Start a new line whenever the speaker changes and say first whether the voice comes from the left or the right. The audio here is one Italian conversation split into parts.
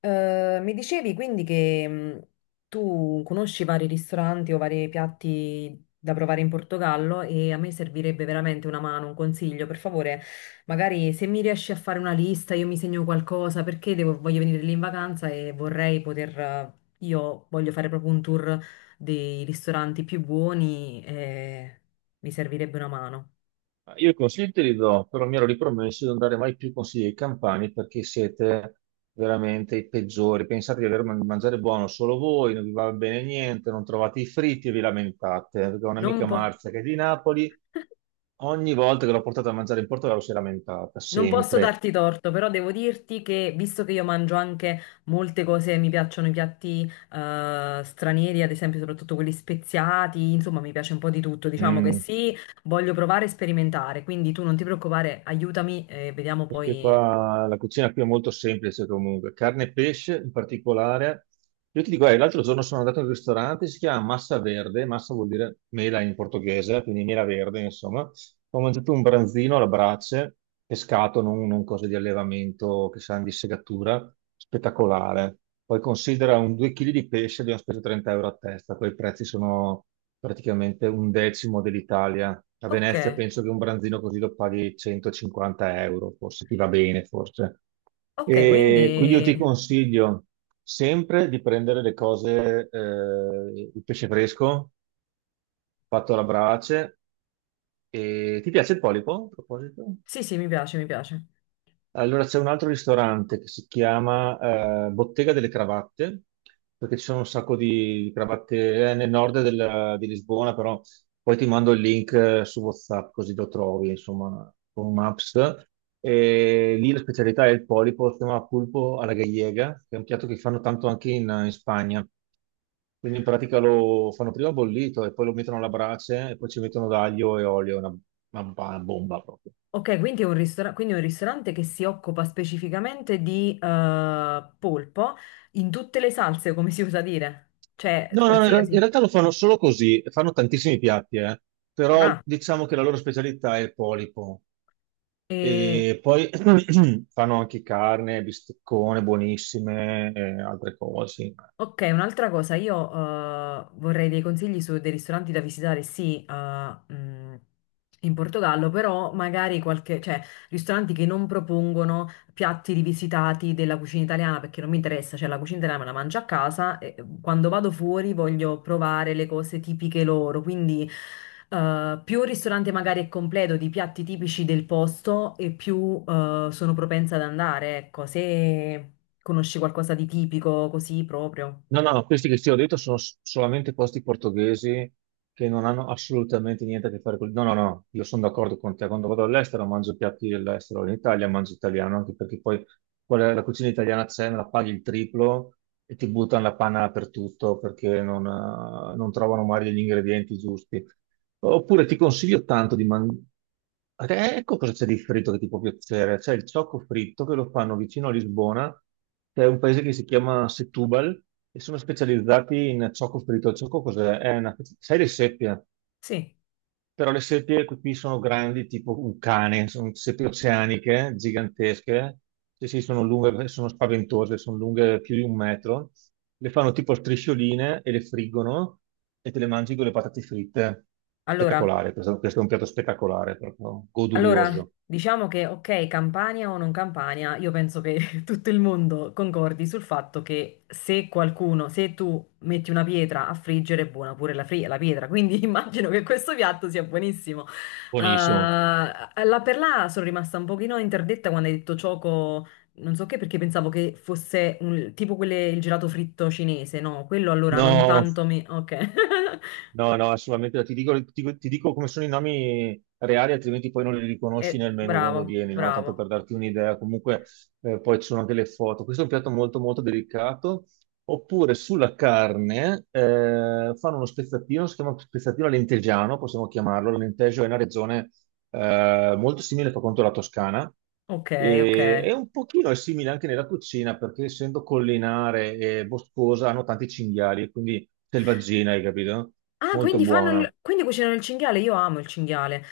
left: Mi dicevi quindi che tu conosci vari ristoranti o vari piatti da provare in Portogallo e a me servirebbe veramente una mano, un consiglio. Per favore, magari se mi riesci a fare una lista, io mi segno qualcosa perché voglio venire lì in vacanza e vorrei poter. Io voglio fare proprio un tour dei ristoranti più buoni e mi servirebbe una mano.
right: Ma io i consigli te li do, però mi ero ripromesso di non dare mai più consigli ai campani perché siete veramente i peggiori. Pensate di aver mangiare buono solo voi, non vi va bene niente, non trovate i fritti e vi lamentate. Perché ho
left: Non un
right: un'amica
left: po'.
right: Marzia che è di Napoli, ogni volta che l'ho portata a mangiare in Portogallo si è lamentata,
left: Non posso
right: sempre.
left: darti torto, però devo dirti che visto che io mangio anche molte cose, mi piacciono i piatti stranieri, ad esempio, soprattutto quelli speziati, insomma, mi piace un po' di tutto. Diciamo che
right: Mm.
left: sì, voglio provare e sperimentare, quindi tu non ti preoccupare, aiutami e vediamo
right: Perché
left: poi.
right: qua la cucina qui è molto semplice comunque, carne e pesce in particolare. Io ti dico, l'altro giorno sono andato in un ristorante, si chiama Massa Verde, massa vuol dire mela in portoghese, quindi mela verde, insomma. Ho mangiato un branzino alla brace, pescato, non cose di allevamento che sanno di segatura, spettacolare. Poi considera un 2 kg di pesce, abbiamo speso 30 euro a testa, quei prezzi sono praticamente un decimo dell'Italia. A
left: Ok,
right: Venezia penso che un branzino così lo paghi 150 euro, forse ti va bene, forse.
left: ok,
right: E quindi io
left: quindi
right: ti consiglio sempre di prendere le cose, il pesce fresco fatto alla brace. E ti piace il polipo, a proposito?
left: sì, sì, mi piace, mi piace.
right: Allora c'è un altro ristorante che si chiama Bottega delle Cravatte, perché ci sono un sacco di cravatte nel nord di Lisbona, però poi ti mando il link su WhatsApp così lo trovi, insomma, con Maps. E lì la specialità è il polipo, si chiama pulpo alla gallega, che è un piatto che fanno tanto anche in Spagna. Quindi in pratica lo fanno prima bollito e poi lo mettono alla brace e poi ci mettono d'aglio e olio, è una bomba proprio.
left: Ok, quindi è un quindi è un ristorante che si occupa specificamente di polpo in tutte le salse, come si usa dire, cioè
right: No, no, no, in
left: qualsiasi.
right: realtà lo fanno solo così, fanno tantissimi piatti, eh. Però
left: Ah.
right: diciamo che la loro specialità è il polipo.
left: E,
right: E poi fanno anche carne, bisteccone, buonissime, e altre cose.
left: ok, un'altra cosa, io vorrei dei consigli su dei ristoranti da visitare, sì, in Portogallo, però magari qualche, cioè, ristoranti che non propongono piatti rivisitati della cucina italiana perché non mi interessa, cioè la cucina italiana me la mangio a casa e quando vado fuori voglio provare le cose tipiche loro, quindi più il ristorante magari è completo di piatti tipici del posto e più sono propensa ad andare, ecco, se conosci qualcosa di tipico così proprio.
right: No, no, questi che ti ho detto sono solamente posti portoghesi che non hanno assolutamente niente a che fare con... No, no, no, io sono d'accordo con te. Quando vado all'estero mangio piatti dell'estero, in Italia mangio italiano, anche perché poi la cucina italiana c'è, me la paghi il triplo e ti buttano la panna dappertutto perché non trovano mai gli ingredienti giusti. Oppure ti consiglio tanto di mangiare. Ecco cosa c'è di fritto che ti può piacere. C'è il ciocco fritto che lo fanno vicino a Lisbona, che è un paese che si chiama Setúbal, e sono specializzati in ciocco fritto. Il ciocco cos'è? È una... Sai le seppie?
left: Sì,
right: Però le seppie qui sono grandi, tipo un cane, sono seppie oceaniche, gigantesche. Sì, sì, sono lunghe, sono spaventose, sono lunghe più di un metro. Le fanno tipo a striscioline e le friggono e te le mangi con le patate fritte.
left: allora.
right: Spettacolare, questo è un piatto spettacolare, proprio
left: Allora,
right: godurioso.
left: diciamo che ok, Campania o non Campania, io penso che tutto il mondo concordi sul fatto che se qualcuno, se tu metti una pietra a friggere, è buona pure la pietra, quindi immagino che questo piatto sia buonissimo.
right: Buonissimo.
left: La per là sono rimasta un pochino interdetta quando hai detto cioco, non so che, perché pensavo che fosse tipo quelle, il gelato fritto cinese, no? Quello allora non
right: No,
left: tanto mi... Ok,
right: no, no, assolutamente. Ti dico come sono i nomi reali, altrimenti poi non li riconosci
left: eh,
right: nemmeno quando
left: bravo,
right: vieni, no? Tanto
left: bravo,
right: per darti un'idea. Comunque, poi ci sono anche le foto. Questo è un piatto molto, molto delicato. Oppure sulla carne, fanno uno spezzatino, si chiama spezzatino alentegiano, possiamo chiamarlo. L'Alentejo è una regione molto simile per quanto alla Toscana,
left: ok, ok.
right: e un pochino è simile anche nella cucina perché essendo collinare e boscosa hanno tanti cinghiali, quindi selvaggina, hai capito?
left: Ah,
right: Molto
left: quindi fanno
right: buona,
left: il... quindi cucinano il cinghiale, io amo il cinghiale.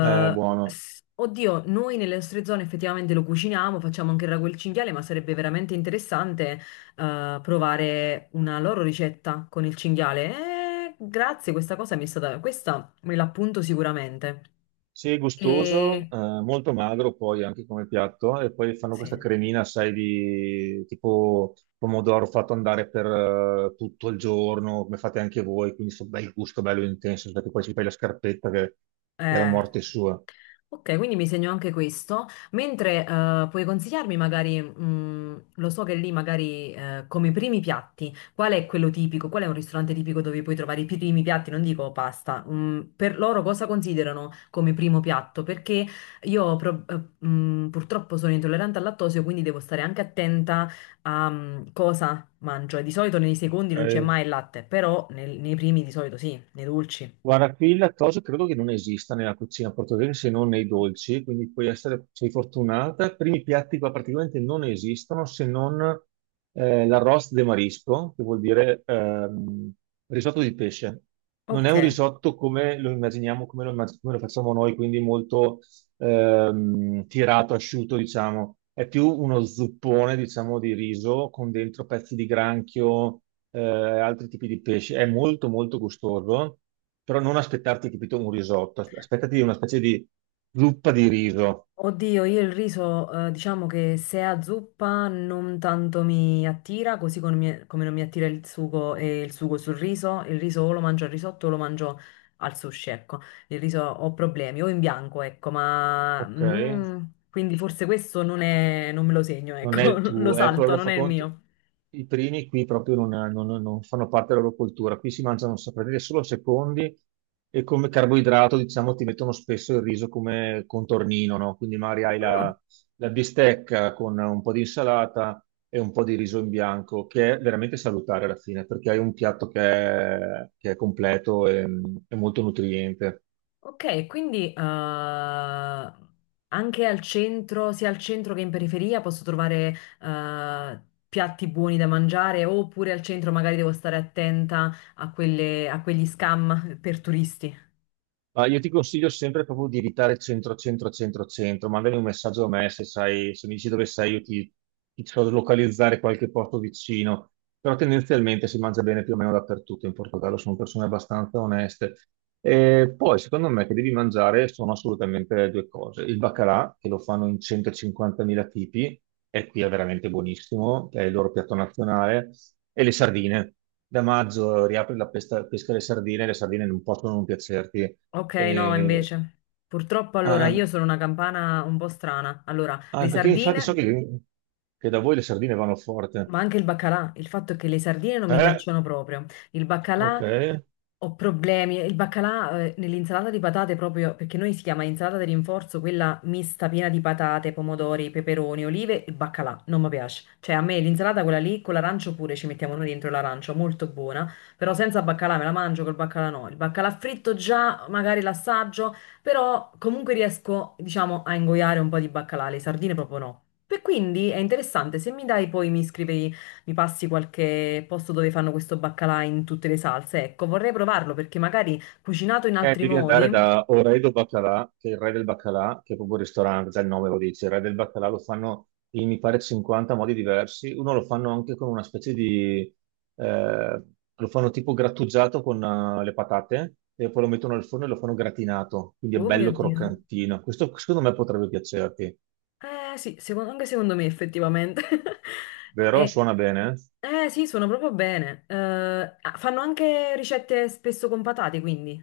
right: buono.
left: Oddio, noi nelle nostre zone effettivamente lo cuciniamo, facciamo anche il ragù e il cinghiale, ma sarebbe veramente interessante provare una loro ricetta con il cinghiale. Grazie, questa cosa mi è stata... questa me l'appunto sicuramente.
right: Sì, gustoso,
left: E...
right: molto magro poi anche come piatto. E poi fanno questa
left: sì,
right: cremina, sai, di tipo pomodoro fatto andare per tutto il giorno, come fate anche voi, quindi sto bel gusto, bello intenso, perché poi ci fai la scarpetta che è la
left: eh.
right: morte sua.
left: Ok, quindi mi segno anche questo, mentre puoi consigliarmi magari, lo so che lì magari come primi piatti, qual è quello tipico, qual è un ristorante tipico dove puoi trovare i primi piatti, non dico pasta, mm, per loro cosa considerano come primo piatto? Perché io purtroppo sono intollerante al lattosio, quindi devo stare anche attenta a cosa mangio e di solito nei secondi non c'è
right: Ok.
left: mai il latte, però nei primi di solito sì, nei dolci.
right: Guarda, qui il lattosio credo che non esista nella cucina portoghese se non nei dolci, quindi puoi essere, sei fortunata. Primi piatti qua praticamente non esistono se non l'arroz de marisco, che vuol dire risotto di pesce. Non è
left: Ok.
right: un risotto come lo immaginiamo, come lo facciamo noi, quindi molto tirato, asciutto, diciamo. È più uno zuppone, diciamo, di riso con dentro pezzi di granchio, altri tipi di pesce. È molto, molto gustoso, però non aspettarti, capito, un risotto, aspettati una specie di zuppa di riso.
left: Oddio, io il riso, diciamo che se è a zuppa non tanto mi attira, così come, come non mi attira il sugo e il sugo sul riso, il riso o lo mangio al risotto o lo mangio al sushi, ecco, il riso ho problemi, o in bianco, ecco, ma
right: Ok,
left: mm, quindi forse questo non è, non me lo segno,
right: non è
left: ecco,
right: il
left: lo
right: tuo. Ecco,
left: salto,
right: allora
left: non
right: fa
left: è il
right: conto,
left: mio.
right: i primi qui proprio non fanno parte della loro cultura. Qui si mangiano, saprei dire, solo secondi e come carboidrato, diciamo, ti mettono spesso il riso come contornino, no? Quindi magari hai
left: Ah,
right: la bistecca con un po' di insalata e un po' di riso in bianco, che è veramente salutare alla fine, perché hai un piatto che è completo e molto nutriente.
left: ok, quindi anche al centro, sia al centro che in periferia, posso trovare eh, piatti buoni da mangiare, oppure al centro magari devo stare attenta a a quegli scam per turisti.
right: Ma io ti consiglio sempre proprio di evitare centro, centro, centro, centro. Mandami un messaggio a me, se sai, se mi dici dove sei, io ti so localizzare qualche posto vicino, però tendenzialmente si mangia bene più o meno dappertutto in Portogallo, sono persone abbastanza oneste. E poi, secondo me, che devi mangiare sono assolutamente due cose. Il baccalà, che lo fanno in 150.000 tipi, e qui è veramente buonissimo, è il loro piatto nazionale, e le sardine. Da maggio riapre la pesca, pesca alle sardine, le sardine non possono non piacerti.
left: Ok, no,
right: E-
left: invece. Purtroppo allora
right: ah,
left: io sono una campana un po' strana. Allora, le
right: ah, perché infatti so
left: sardine,
right: che da voi le sardine vanno forte.
left: ma anche il baccalà. Il fatto è che le sardine non mi
right: Eh,
left: piacciono proprio. Il
right: ok.
left: baccalà ho problemi. Il baccalà, nell'insalata di patate proprio, perché noi si chiama insalata di rinforzo, quella mista piena di patate, pomodori, peperoni, olive, il baccalà, non mi piace. Cioè a me l'insalata quella lì, con l'arancio pure ci mettiamo noi dentro l'arancio, molto buona, però senza baccalà me la mangio, col baccalà no. Il baccalà fritto già, magari l'assaggio, però comunque riesco, diciamo, a ingoiare un po' di baccalà, le sardine proprio no. E quindi è interessante, se mi dai poi mi scrivi mi passi qualche posto dove fanno questo baccalà in tutte le salse. Ecco, vorrei provarlo perché magari cucinato in altri
right: Devi andare
left: modi.
right: da Oredo Baccalà, che è il re del baccalà, che è proprio il ristorante, già il nome lo dice, il re del baccalà lo fanno in mi pare 50 modi diversi. Uno lo fanno anche con una specie di, eh, lo fanno tipo grattugiato con le patate e poi lo mettono al forno e lo fanno gratinato, quindi è
left: Oh mio
right: bello
left: Dio.
right: croccantino. Questo secondo me potrebbe piacerti,
left: Eh sì, anche secondo me effettivamente.
right: vero?
left: Eh,
right: Suona bene?
left: sì, sono proprio bene. Ah, fanno anche ricette spesso con patate, quindi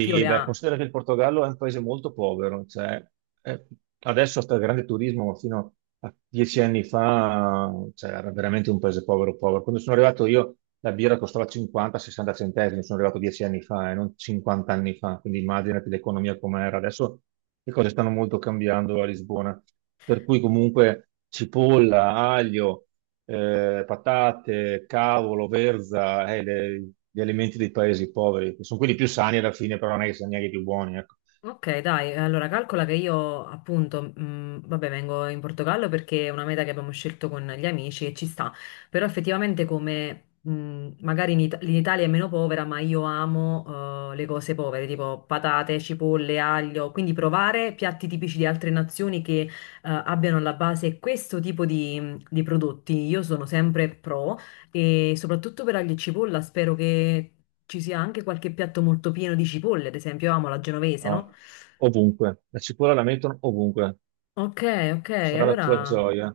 left: chi o le
right: beh,
left: ha?
right: considera che il Portogallo è un paese molto povero, cioè, eh, adesso sta il grande turismo, ma fino a 10 anni fa, cioè, era veramente un paese povero, povero. Quando sono arrivato io, la birra costava 50-60 centesimi, sono arrivato 10 anni fa e non 50 anni fa, quindi immaginati l'economia com'era. Adesso le cose stanno molto cambiando a Lisbona, per cui comunque cipolla, aglio, patate, cavolo, verza, gli alimenti dei paesi poveri, che sono quelli più sani alla fine, però non è che siano neanche i più buoni, ecco.
left: Ok, dai, allora calcola che io appunto, vabbè, vengo in Portogallo perché è una meta che abbiamo scelto con gli amici e ci sta, però effettivamente come magari l'Italia è meno povera, ma io amo le cose povere, tipo patate, cipolle, aglio, quindi provare piatti tipici di altre nazioni che abbiano alla base questo tipo di prodotti, io sono sempre pro. E soprattutto per aglio e cipolla spero che ci sia anche qualche piatto molto pieno di cipolle, ad esempio, io amo la genovese, no?
right: No, ovunque. La cipolla la mettono ovunque.
left: Ok, ok,
right: Sarà la tua
left: allora,
right: gioia.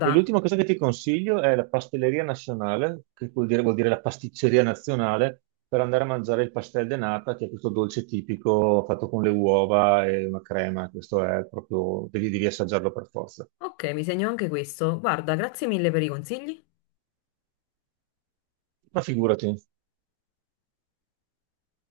right: E l'ultima cosa che ti consiglio è la pastelleria nazionale, che vuol dire la pasticceria nazionale, per andare a mangiare il pastel de nata, che è questo dolce tipico fatto con le uova e una crema. Questo è proprio, devi, devi assaggiarlo per forza.
left: ok, mi segno anche questo. Guarda, grazie mille per i consigli.
right: Ma figurati.